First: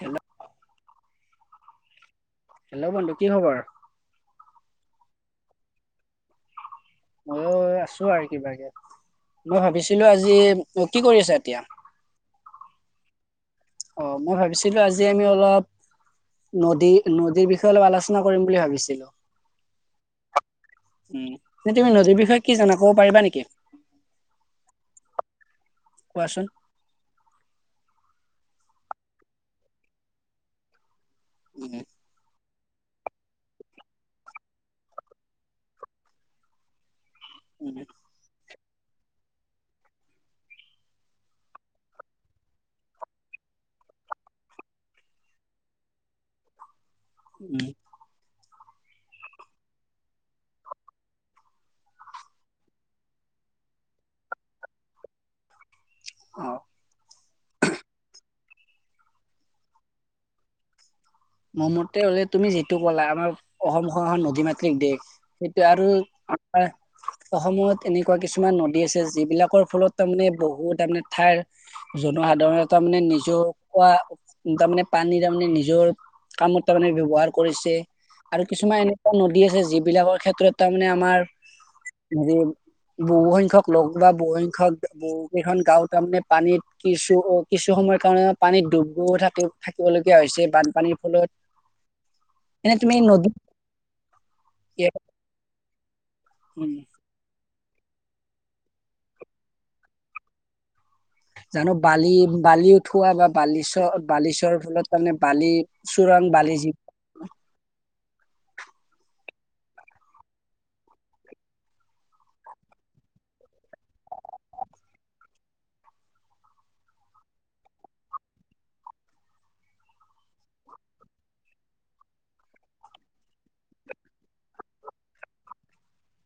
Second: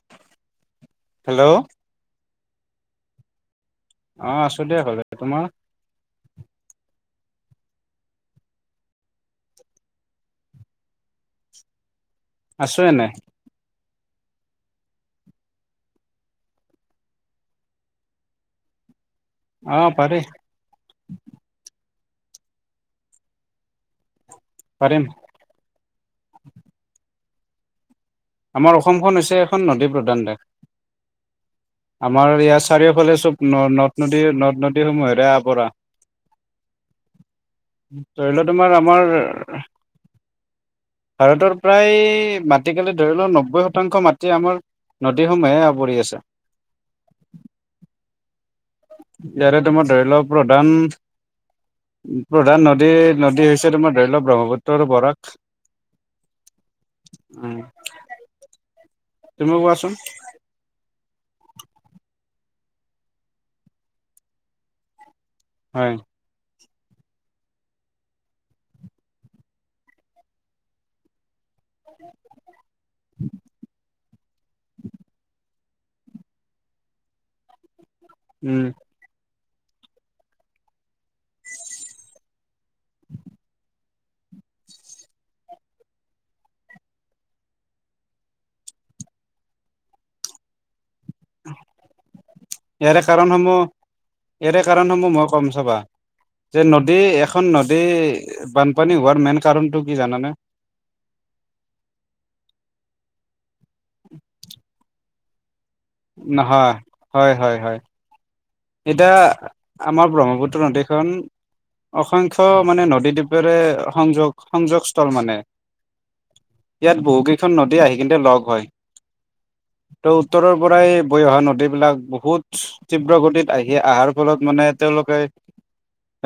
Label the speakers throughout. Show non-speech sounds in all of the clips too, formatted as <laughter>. Speaker 1: Hello
Speaker 2: hello
Speaker 1: hello বন্ধু কি খবৰ?
Speaker 2: আহ আছো দিয়া ভালে তোমাৰ
Speaker 1: মই আছো আৰু কিবাকে মই ভাবিছিলোঁ আজি কি কৰি আছা এতিয়া
Speaker 2: আছোঁ, এনে।
Speaker 1: অ' মই ভাবিছিলো আজি আমি অলপ। নদী নদীৰ বিষয়ে অলপ আলোচনা কৰিম বুলি ভাবিছিলো
Speaker 2: আহ পাৰে
Speaker 1: উম নে তুমি নদীৰ বিষয়ে কি জানা কব পাৰিবা নেকি
Speaker 2: পাৰিম
Speaker 1: কোৱাচোন?
Speaker 2: আমাৰ অসমখন হৈছে এখন নদী প্ৰধান দেশ
Speaker 1: উম
Speaker 2: আমাৰ ইয়াত চাৰিওঁফালে সব নদ- নদী নদ -নদীসমূহেৰে আৱৰা।
Speaker 1: উম
Speaker 2: ধৰি লওঁক। তুমাৰ আমাৰ ভাৰতৰ প্ৰায় মাটিকালিত ধৰি লওক নব্বৈ শতাংশ মাটি আমাৰ নদীসমূহে আৱৰি আছে
Speaker 1: উম
Speaker 2: ইয়াৰে তোমাৰ ধৰি লওঁ প্ৰধান প্ৰধান নদী, নদী হৈছে তোমাৰ ধৰি লওঁক ব্ৰহ্মপুত্ৰ আৰু বৰাক।
Speaker 1: অ'।
Speaker 2: উম তুমি কোৱাচোন?
Speaker 1: মোৰমতে হলে তুমি যিটো কলা আমাৰ অসমখন-খন নদী মাতৃক দেশ। সেইটো আৰু
Speaker 2: হয়
Speaker 1: অসমত এনেকুৱা কিছুমান নদী আছে যিবিলাকৰ ফলত তাৰমানে বহুত তাৰমানে ঠাইৰ জনসাধাৰণে তাৰ মানে নিজৰ পৰা তাৰমানে পানী তাৰমানে নিজৰ কামত তাৰ মানে ব্যবহাৰ কৰিছে আৰু
Speaker 2: উম
Speaker 1: কিছুমান এনেকুৱা নদী দি আছে, যিবিলাকৰ ক্ষেত্ৰত তাৰমানে আমাৰ হেৰি বহু সংখ্যক লগ বা বহু সংখ্যক বহু কেইখন গাঁও তাৰমানে পানীত কিছু, কিছু সময়ৰ কাৰণে পানীত ডুব গৈও থাকি থাকিবলগীয়া হৈছে বা তুমি
Speaker 2: ইয়াৰে
Speaker 1: নদী
Speaker 2: কাৰণসমূহ ইয়াৰে কাৰণসমূহ মই ক'ম চাবা। যে
Speaker 1: উম,
Speaker 2: নদী এখন নদী দ বানপানী হোৱাৰ মেইন কাৰণটো কি জানানে
Speaker 1: জানো বালি বালি উঠোৱা বা বালিচ বালিচৰ ফলত তাৰমানে বালি চোৰাং
Speaker 2: নহয়
Speaker 1: বালিজীৱ
Speaker 2: হয় হয় হয় এতিয়া আমাৰ ব্ৰহ্মপুত্ৰ নদীখন অসংখ্য্ মানে নদীদ্বীপেৰে সংযোগ সংযোগস্থল মানে ইয়াত বহুকেইখন নদী আহি কিন্তে লগ হয় ত উত্তৰৰ পৰাই বৈ অহা নদীবলাক বহুত তীব্ৰ গতিত আহি, অহাৰ ফলত মানে তেওঁলোকে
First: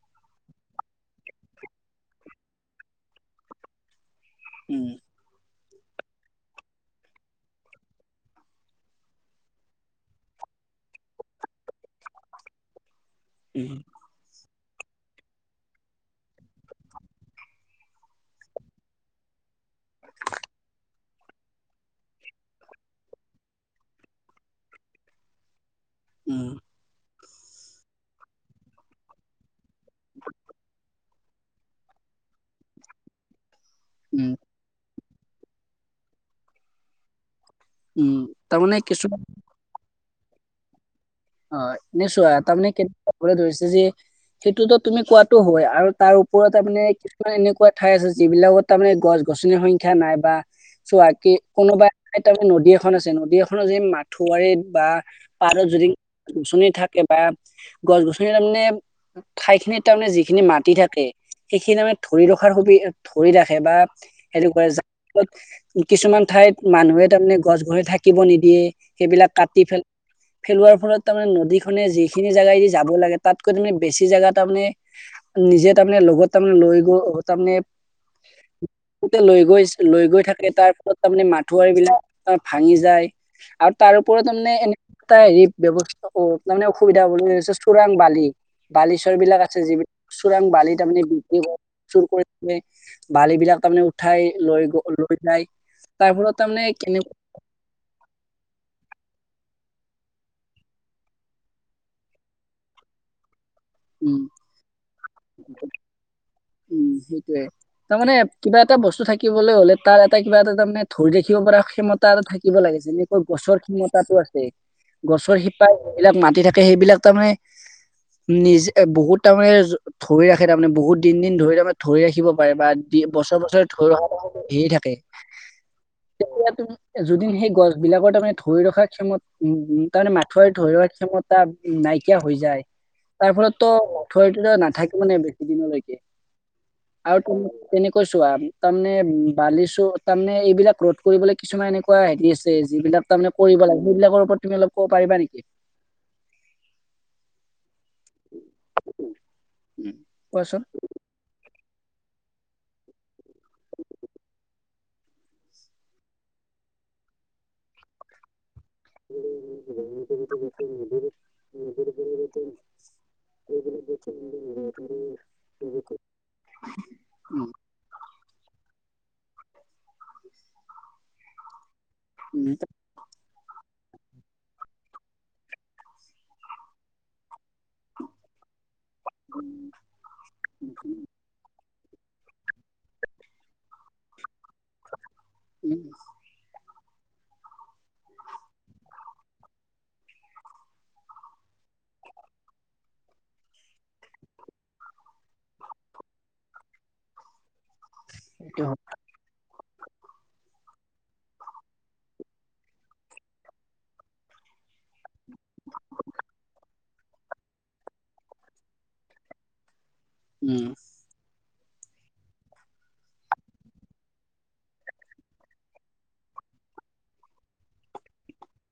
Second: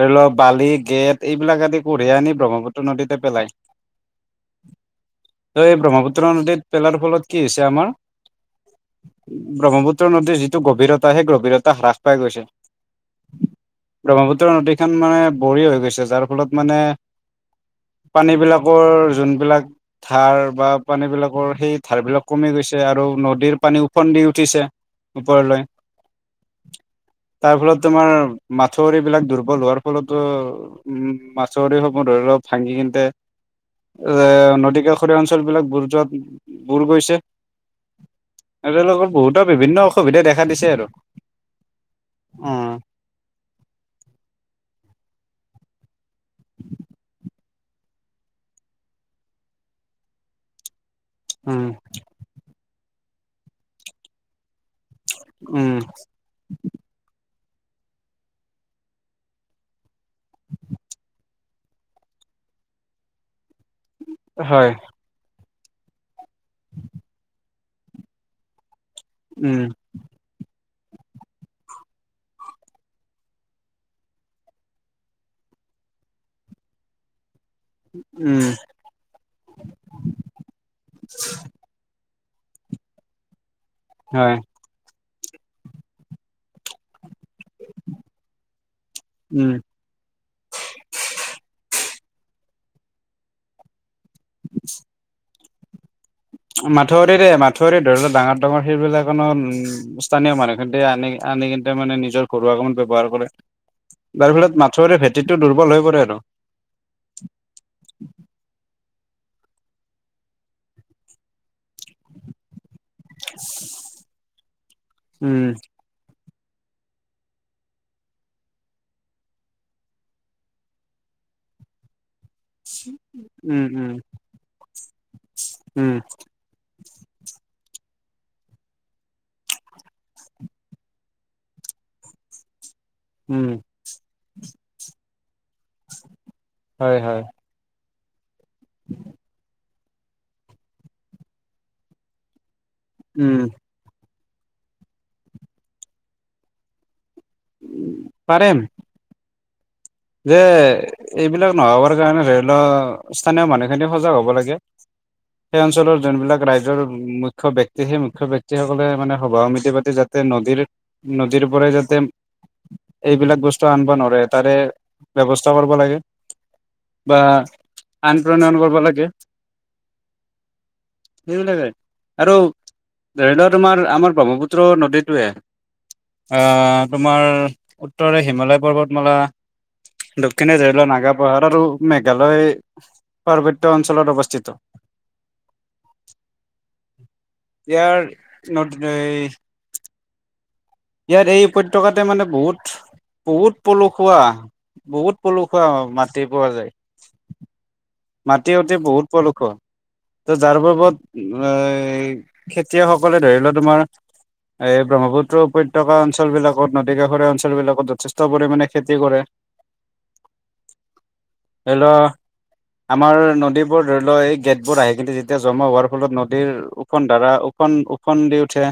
Speaker 2: ধৰি লওক বালি গেদ এইবিলাক আদি কঢ়িয়াই আনি ব্ৰহ্মপুত্ৰ নদীতে পেলায়
Speaker 1: উম
Speaker 2: ত এই ব্ৰহ্মপুত্ৰ নদীত পেলাৰ ফলত কি হৈছে আমাৰ ব্ৰহ্মপুত্ৰ নদীৰ যিটো গভীৰতা, সেই গভীৰতা হ্ৰাস পাই গৈছে
Speaker 1: উম
Speaker 2: ব্ৰহ্মপুত্ৰ নদী মানে বড়ি হৈ গৈছে। যাৰ ফলত মানে
Speaker 1: <unintelligible>
Speaker 2: পানীবিলাকৰ যোনবিলাক ধাৰ বা পানীবিলাকৰ সেই ধাৰবিলাক কমি গৈছে আৰু নদীৰ পানী ওফন্দি উঠিছে ওপৰলৈ
Speaker 1: উ'ম।
Speaker 2: তাৰ ফলত তোমাৰ মাছৰি বিলাক দুৰ্বল হোৱাৰ ফলতো উম মাছৰি সপোন ধৰি লওক ভাঙি হিন্তে এ!
Speaker 1: উম
Speaker 2: নদী কাষৰীয়া অঞ্চল বিলাক বুৰ যোৱাত বুৰ গৈছে।
Speaker 1: উম
Speaker 2: আৰু
Speaker 1: তাৰমানে
Speaker 2: তেওঁলোকৰ
Speaker 1: কিছুমান
Speaker 2: বহুতৰ বিভিন্ন অসুবিধা দেখা দিছে আৰু
Speaker 1: নিশ্চয়, তাৰমানে
Speaker 2: উম
Speaker 1: কেনে কবলৈ ধৰিছে যে সেইটোতো তুমি কোৱা। হয় আৰু তাৰ ওপৰত তানে কিছুমান এনেকুৱা ঠাই আছে যিবিলাকত তাৰমানে গছ গছনিৰ সংখ্য্া নাই বা চি
Speaker 2: উম
Speaker 1: কোনোবা তাৰমান নদী এখন আছে নদী এখনৰ যে মাথাৰ বা পাৰত
Speaker 2: উম
Speaker 1: যদিচনি থাকে বা গছ গছন তাৰানে ঠাই খিনিৰ তাৰমানে যিখিনি মাটি থাকে সেইখিনি আমে ধৰি ৰখাৰ সুবিধ ধৰি ৰাখে বা সেইটো কৰে
Speaker 2: হয়
Speaker 1: কিছুমান ঠাইত মানুহে তাৰমানে গছ গৰে থাকিব নিদিয়ে সেইবিলাক
Speaker 2: উম
Speaker 1: কাটি ফেল খেলোৱাৰ তাৰে নদীখনে যিখিনি জেগাদি যাব লাগে তাতকৈ তে বেছি জাগা তাৰানে নিজে ত তাৰমানে লগত তাৰমানে লৈ গৈ তাৰমানে
Speaker 2: উম
Speaker 1: লৈ গৈ লৈ গৈ থাকে তাৰ পিছত তাৰমানে মথাৰ বিলাক ত ভাঙি যায় আৰু তাৰ ওপৰত
Speaker 2: হয়
Speaker 1: তাৰানে এনেক এটা হেৰি ব্যৱস্থা তাৰমানে অসুবিধা চোৰাং বালি বালিচ্বৰ বিলাক
Speaker 2: উম
Speaker 1: আছে যিবিলাক চোৰাং বালি তাৰমানে <unintelligible> কৰে চুৰ কৰি বালিবিলাক তাৰমানে উঠাই লৈ গ লৈ যায় তাৰ ফলত তাৰমানে কেনে
Speaker 2: মাথউৰি দে মাথউৰি ধৰি লোৱা ডাঙৰ ডাঙৰ সেইবিলাকনো উম স্থানীয় মানুহখিনতে আনি আনি কিন্তনে মানে নিজৰ ঘৰুৱা কামত ব্যৱহাৰ কৰে
Speaker 1: উম
Speaker 2: যাৰ ফলত মাথউৰি ভেঁটিটো দুৰ্বল হৈ পৰে আৰু
Speaker 1: উম সেইটয়ে তাৰমানে কিবা এটা বস্তু থাকিবলৈ হ'লে তাৰ এটা কিবা এটা তাৰ মানে ধৰি দেখিব পৰা ক্ষমতা থাকিব লাগে যেনেকৈ গছৰ ক্ষমতাটো আছে গছৰ
Speaker 2: উম
Speaker 1: শিপাই এইবিলাক ম থাকে সেইবিলাক তাৰ মানে নিজে বহুত তাৰমানে ধৰি ৰাখে তাৰমানে বহুত তিন দিন ধৰি তাৰমানে ধৰি ৰাখিব পাৰে বা বছৰ বছৰে
Speaker 2: উম
Speaker 1: ধৰি
Speaker 2: উম
Speaker 1: ৰখা হেৰি থাকে
Speaker 2: উম
Speaker 1: যদিন সেই গছ বিলাকৰ তাৰমানে ধৰি ৰখা ক্ষমত উ তাৰমানে মাথ ধৰি ৰখা ক্ষমতা নাইকিয়া হৈ যায় তাৰ
Speaker 2: উম
Speaker 1: ফলত তোঠৰিটো নাথাকে মানে বেছি দিনলৈকে
Speaker 2: হয় হয়
Speaker 1: আৰু তেনে কৈছো আহ তাৰমানে বালিছো তাৰমানে এইবিলাক ৰদ কৰিবলে কিছুমান এনেকুৱা হেৰি আছে যিবিলাক তাৰমানে
Speaker 2: উম
Speaker 1: কৰিব লাগে সেইবিলাকৰ ওপৰত তুমি অলপ ক'ব পাৰিবা নেকি?
Speaker 2: পাৰম
Speaker 1: উম,
Speaker 2: যে
Speaker 1: কোৱাচোন
Speaker 2: এইবিলাক নহবৰ কাৰণে ধৰি লও স্থানীয় মানুহখিনি সজাগ হ'ব লাগে সেই অঞ্চলৰ যোনবিলাক ৰাজই্ৰ মুখ্য ব্যয়ক্তি সেই মুখ্য বক্তি সকলে মানে সভা সমিতি পাতি যাতে নদীৰ নদীৰ পৰাই যাতে এইবিলাক বস্তু আনব নোৱাৰে তাৰে ব্য্ৱস্থা কৰিব লাগে বা
Speaker 1: উম
Speaker 2: আন প্ৰণয়ন কৰিব লাগে সেইবিলাকে আৰু
Speaker 1: উম
Speaker 2: ধৰি লওক তোমাৰ আমাৰ ব্ৰহ্মপুত্ৰ নদীতোয়ে অ' তোমাৰ উত্তৰে হিমালয় পৰ্বত মল ঢুকিনী ধৰিিল নাগা পাহাৰ আৰু মেঘালয় পাৰ্বত্য অঞ্চলত অৱস্থিত
Speaker 1: উম
Speaker 2: ইয়াৰ ন ইয়াত এই উপত্য়কাতে মানে বহুত বহুত পলসুৱা বহুত পলুষা মাটি পোৱা যায় মাটি
Speaker 1: সেইটো
Speaker 2: উতি
Speaker 1: হয়
Speaker 2: বহুত পদুষ ত যাৰ বাবত এ খেতিয়কসকলে ধৰি লোৱা তোমাৰ এই ব্ৰহ্মপুত্ৰ উপত্যকা অঞ্চল বিলাকত নদী কাষৰীয়া অঞ্চল বিলাকত যথেষ্ট পৰিমাণে খেতি কৰে
Speaker 1: উম
Speaker 2: হেল্ল' আমাৰ নদীবোৰ ধৰি ল এই গেটবোৰ আহি কিি যেতিয়া জমা হোৱাৰ ফলত নদীৰ ওখখন ধাৰা ফফোন ওফোন দি উঠে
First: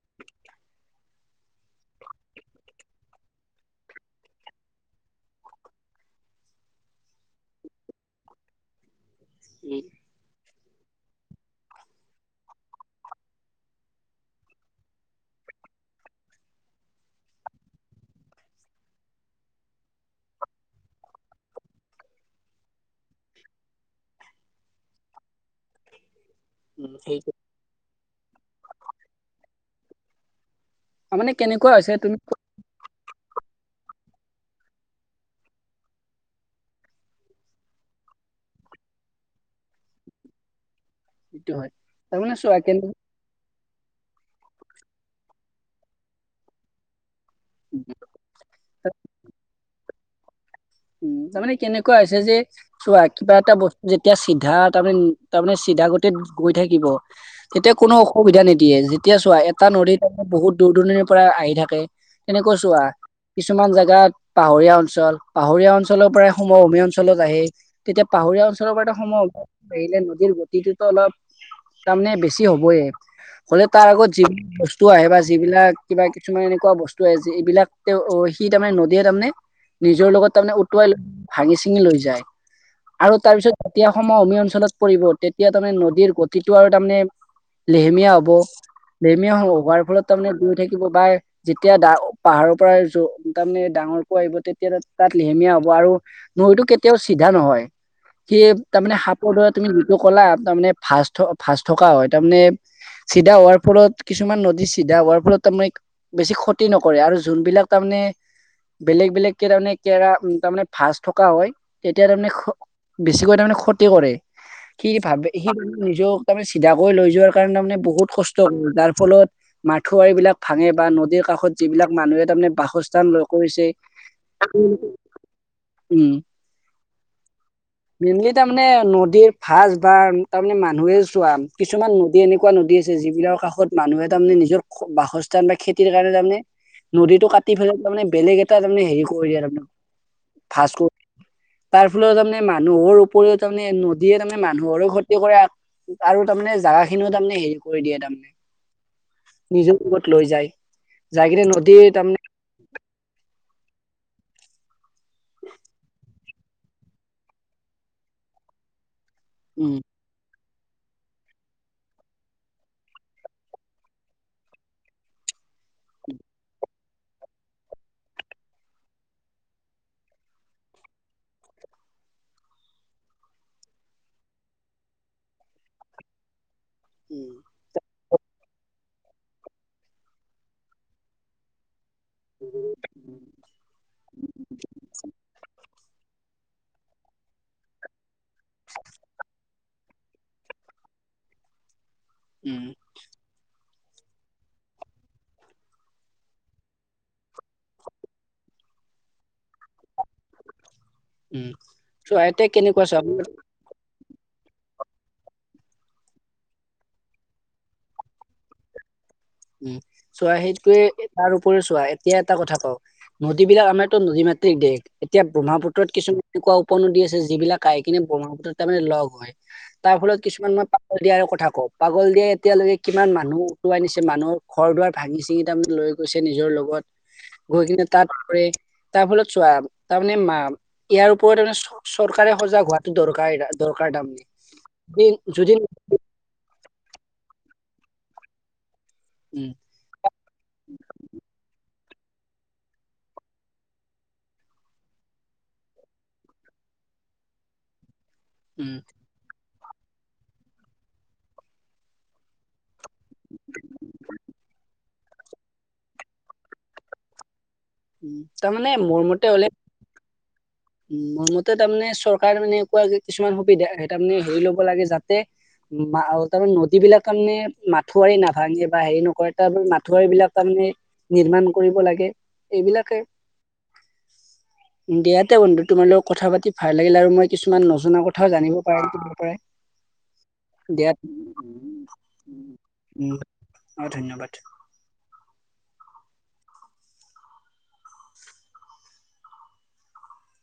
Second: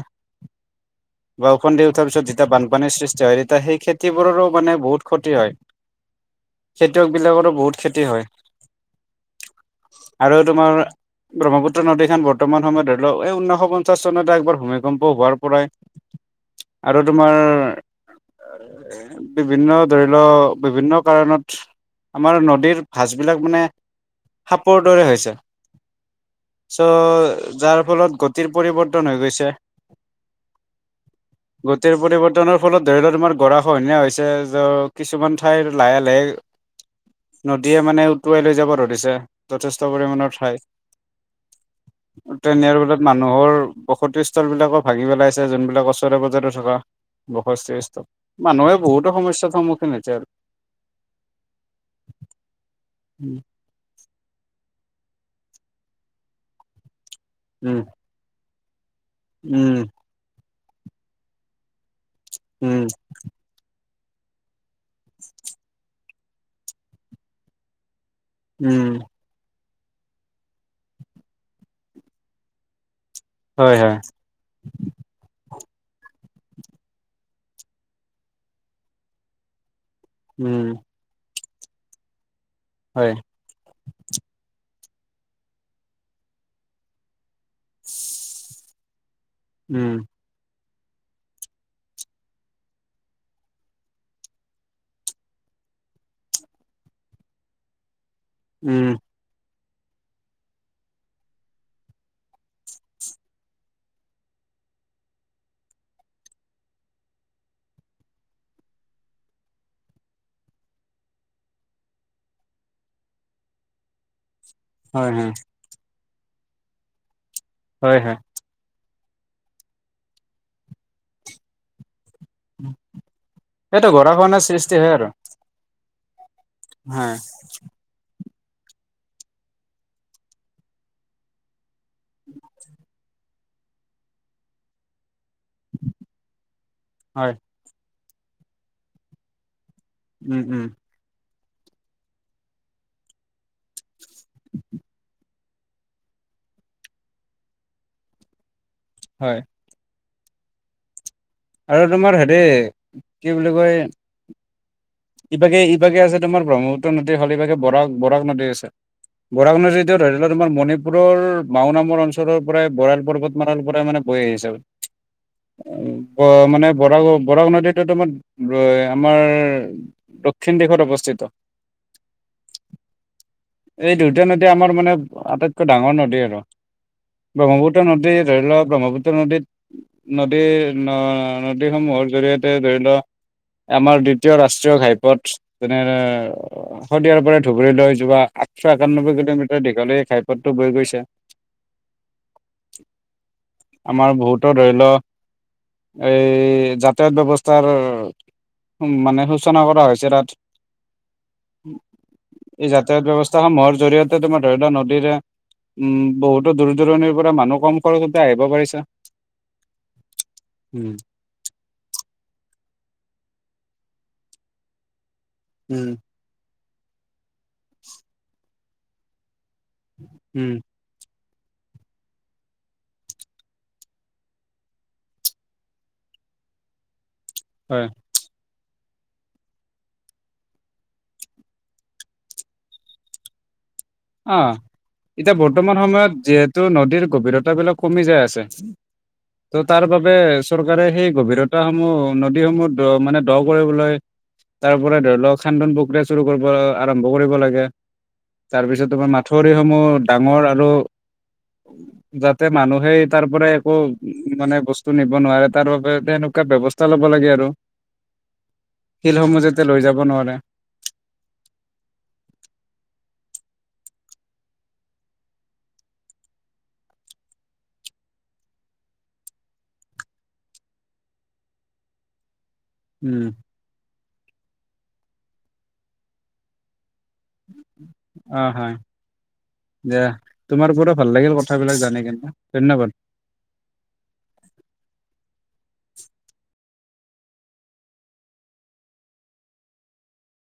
Speaker 2: বষুণ দি উঠাৰ পিছত যেতিয়া বানপানীৰ সৃষ্টি হয় তেতিয়া সেই খেতিবোৰৰো মানে বহুত ক্ষতি হয় খেতিয়কবিলাকৰো বহুত খেতি হয়
Speaker 1: উম
Speaker 2: আৰু তোমাৰ ব্ৰহ্মপুত্ৰ নদীখন বৰ্তমান সময়ত ধৰি লওক এই ঊনৈশ পঞ্চাশ চনতে একবাৰ ভূমিকম্প হোৱাৰ পৰাই আৰু তোমাৰ বিভিন্ন ধৰি লওক বিভিন্ন কাৰণত আমাৰ নদীৰ ভাঁজবিলাক মানে সাপৰ দৰে হৈছে
Speaker 1: উম সেই
Speaker 2: চ' যাৰ ফলত গতিৰ পৰিৱৰ্তন হৈ গৈছে
Speaker 1: তাৰমানে কেনেকুৱা হৈছে
Speaker 2: গতিৰ
Speaker 1: তুমি
Speaker 2: পৰিৱৰ্তনৰ ফলত ধৰি লওক তোমাৰ গঁৰাখহনীয়া হৈছে য কিছুমান ঠাইৰ লাহে-লাহে নদীয়ে মানে উটুৱাই লৈছে যাব ধৰিছে যথেষ্ট পৰিমাণৰ ঠাই
Speaker 1: সেইটো হয় তাৰমানে চোৱা
Speaker 2: তেনাৰ
Speaker 1: কেনে
Speaker 2: ফলত মানুহৰ বসতি লিলাকো ভাগি পেলাইছে যোনবিলাক ওচৰে পাজজৰে থকা <inaudible> বসস্থ মানুহে বহুতো সমস্যাৰ সন্মুখীন হৈছে আৰু
Speaker 1: উম। তাাৰমানে কেনেকুৱা হৈছে যে- চোৱা, কিবা
Speaker 2: উম
Speaker 1: এটা বস্তু যেতিয়া চিধা তাৰমানে-তাৰমানে চিধা গতিত গৈ থাকিব, তেতিয়া কোনো অসুবিধা নিদিয়ে। যে এতিয়া চোৱা এটা
Speaker 2: উম
Speaker 1: নদীত <unintelligible> বহুত দূৰ-দূৰণিৰ পৰা আহি থাকে। এনেকৈ চোৱা
Speaker 2: উম
Speaker 1: কিছুমান জাগাত পাহৰীয়া অঞ্চল পাহৰীয়া অঞ্চলৰ পৰাই সমভূমি অঞ্চলত আহে। তেতিয়া পাহৰীয়া অঞ্চলৰ পৰা
Speaker 2: উম
Speaker 1: সম এৰিলে নদীৰ গতিটোতো অলপ তাৰমানে বেছি হবয়ে। হ'লে
Speaker 2: হয়
Speaker 1: তাৰ
Speaker 2: হয়
Speaker 1: আগত যিবিলাক বস্তু আহে বা যিবিলাক কিবা কিছুমান এনেকুৱা বস্তু আহে যে এইবিলাক তেওঁ সি তাৰমানে নদীয়ে তাৰমানে নিজৰ লগত তাৰমানে
Speaker 2: উম
Speaker 1: উটুৱাই লৈ ভাঙি-চিঙি লৈ যায়।
Speaker 2: হয়
Speaker 1: আৰু তাৰপিছত যেতিয়া সমভূমি অঞ্চলত পৰিব, তেতিয়া তাৰমানে নদীৰ গতিটো আৰু তাৰমানে লেহেমীয়া হব। <unintelligible> হোৱাৰ
Speaker 2: উম
Speaker 1: ফলত তাৰমানে দুয়ো থাকি <unintelligible> বা যেতিয়া পাহাৰৰ পৰা তাৰমানে ডাঙৰকৈ আহিব, তেতিয়া তাত লেহেমীয়া হ'ব আৰু নৈটো কেতিয়াও চিধা নহয়। সি
Speaker 2: উম
Speaker 1: তাৰমানে সাপ দৰে তুমি যিটো ক'লা তাৰমানে ভাঁজ ভাঁজ থকা হয়। তাৰমানে চিধা হোৱাৰ ফলত কিছুমান নদী চিধা হোৱাৰ ফলত তাৰমানে বেছি ক্ষতি নকৰে, আৰু যোনবিলাক তাৰমানে বেলেগ-বেলেগকে তাৰমানে <inaudible> তেৰা উ তাৰ মানে ভাজ থকা হয়, তেতিয়া তাৰমানে বেছিকৈ তাৰমানে ক্ষতি কৰে। সি
Speaker 2: হয়
Speaker 1: ভাবে
Speaker 2: হয়
Speaker 1: সি নিজক তাৰমানে চিধা কৰি লৈ যোৱাৰ কাৰণে তাৰমানে
Speaker 2: হয়
Speaker 1: বহুত
Speaker 2: হয়
Speaker 1: কষ্ট কৰে তাৰ ফলত মাথোৱাৰি বিলাক ভাঙে বা নদীৰ কাষত যিবিলাক মানুহে তাৰমানে বাসস্থান লৈ কৰিছে।
Speaker 2: এইটো গৰাখহনীয়াৰ সৃষ্টি হয় আৰু <unintelligible>
Speaker 1: উম।
Speaker 2: হা।
Speaker 1: এনে তাৰমানে নদীৰ ভাঁজ বা তাৰমানে মানুহে চোৱা কিছুমান নদী এনেকুৱা নদী আছে যি এইবিলাকৰ কাষত মানুহে তাৰমানে নিজৰ বাসস্থ তামণে খেতিৰ কাৰণে, তাৰমানে নদীটো
Speaker 2: হয়
Speaker 1: কাটি পেলাই তাৰমানে বেলেগ এটা তাৰমানে হেৰি কৰি দিয়ে তাৰমান
Speaker 2: উম। উম।
Speaker 1: তাৰ ফলত তাৰমানে মানুহৰ উপৰিও তাৰমানে নদীয়ে তাৰমানে মানুহৰো ক্ষতি কৰে। আৰু তাৰমানে জাগা খিনিও তাৰমানে হেৰি কৰি দিয়ে তাৰমানে।
Speaker 2: হয়
Speaker 1: নিজেও লগত লৈ যায়। যাই কিনে নদীৰ
Speaker 2: আৰু তোমাৰ
Speaker 1: তাৰমানে
Speaker 2: হেৰি কি বুলি কয় ইপাকে-ইপাকে আছে তোমাৰ ব্ৰহ্মপুত্ৰ নদীৰ ভাগ, ইপাকে বৰাক-বৰাক নদী আছে। বৰাক
Speaker 1: উম
Speaker 2: নদীটো ধৰি লওক, তোমাৰ মণিপুৰৰ মাও নামৰ অঞ্চলৰ পৰাই, বৰাইল পৰ্বত মালাৰ পৰাই মানে বৈ আহিছে। মানে বৰা-বৰাক নদীটো তোম- আমাৰ দক্ষিণ দিশত অৱস্থিত। এই দুউটায়া নদী আমাৰ মানে আটাইতকৈ ডাঙৰ নদী আৰু
Speaker 1: উম
Speaker 2: ব্ৰহ্মপুত্ৰ নদীৰ ধৰি লওৱক ব্ৰহ্মপুত্ৰ নদীত নদী ন নদীসমূহৰ, জৰিয়তে ধৰি লও। আমাৰ দ্বিতীয় ৰাষ্ট্ৰীয় ঘাইপথ, যেনে শদিয়াৰ পৰা ধুবুৰীলৈ যোৱা আঠশ একানম্বৈ কিলোমিটাৰ দীঘল এই ঘাইপথটো, হৈ গৈছে।
Speaker 1: উ উম
Speaker 2: আমাৰ বহুতো ধৰি লও। এই যাতায়াত ব্যৱস্থাৰ মানে
Speaker 1: উম চোৱা এতিয়া কেনেকুৱা
Speaker 2: যাতায়ত
Speaker 1: চোৱা
Speaker 2: ব্যৱস্থাসমূহৰ জৰিয়তে ত তোমাৰ ধৰি লোৱা নদীৰে, উম, বহুতো দূৰ-দূৰণিৰ পৰা মানুহ কম খৰচতে আহিব পাৰিছে।
Speaker 1: উম, চোৱা সেইটয়ে
Speaker 2: উম
Speaker 1: তাৰ ওপৰে চোৱা এতিয়া এটা কথা কওঁ। নদীবলাক আমাৰ নদী মাতৃক দেশ এতিয়া ব্ৰহ্মপু্ৰত
Speaker 2: উম
Speaker 1: কিছুমান এনেকুৱা উপনদী আছে যিবিলাক কাই কিনে ব্ৰহ্মপুত্ৰত, তাৰমানানে লগ হয়। তাৰ ফলত
Speaker 2: উম
Speaker 1: কিছুমান মাপ থাকক। পাগল দিয়া এতিয়ালৈকে কিমান মানুহ উটুৱাই নিছে। মানুহৰ ঘৰ দুৱাৰ ভাঙি-চিঙি তাৰমানে লৈ গৈছে নিজৰ লগত গৈ কিনে
Speaker 2: হয়
Speaker 1: তাত পৰে। তাৰ ফলত চোৱা। তাৰমানে মা ইয়াৰ ওপৰত তাৰে চৰকাৰে সজাগ হোৱাটো দৰকাৰ। দৰকাৰ তাৰমানে
Speaker 2: অ'
Speaker 1: যদি
Speaker 2: এতিয়া
Speaker 1: যদি
Speaker 2: বৰ্তমান সময়ত যিহেতু নদীৰ গভীৰতাবিলাক কমি যায় আছে।
Speaker 1: উম
Speaker 2: ত তাৰ বাবে চৰকাৰে সেই গভীৰতাহ সমূহ, নদীসমূহ দ মানে দ কৰিবলৈ। তাৰ পৰা ধৰি লওক খান্দন প্ৰক্ৰিয়া চুৰু কৰিব আৰম্ভ কৰিব লাগে।
Speaker 1: উম
Speaker 2: তাৰপিছত তোমাৰ মাঠউৰিসমূহ ডাঙৰ আৰু যাতে মানুহে তাৰ পৰা একো মানে বস্তু নিব নোৱাৰে তাৰ বাবে তেনেকুৱা, ইয়াত ব্যৱস্থা লব লাগে আৰু
Speaker 1: উ তাৰমানে মোৰ মতে
Speaker 2: শিলসমূহ
Speaker 1: হলে,
Speaker 2: যাতে লৈ যাব নোৱাৰে
Speaker 1: উ মোৰ মতে তাৰমানে চৰকাৰ মানে একোৱা কিছুমান সেই তাৰমানে হেৰি ল'ব লাগে যাতে, তাৰমানে নদী বিলাক তাৰমানে মাথাউৰি নাভাঙে বা হেৰি নকৰে তাৰ মাথাউৰী বিলাক তাৰমানে নিৰ্মাণ কৰিব লাগে। এইবিলাকে।
Speaker 2: উম
Speaker 1: দিয়াতে বন্ধু তোমাৰ লগত কথা পাতি ভাল। লাগিল আৰু মই কিছুমান নজনা কথাও
Speaker 2: অ
Speaker 1: জানিব
Speaker 2: হয়
Speaker 1: পাৰিম। তাৰ পৰাই
Speaker 2: দিয়া তোমাৰ
Speaker 1: দিয়া
Speaker 2: পৰা ভাল লাগিল কথাবিলাক জানি ধন্যবাদ।
Speaker 1: উম অ' ধন্যবাদ।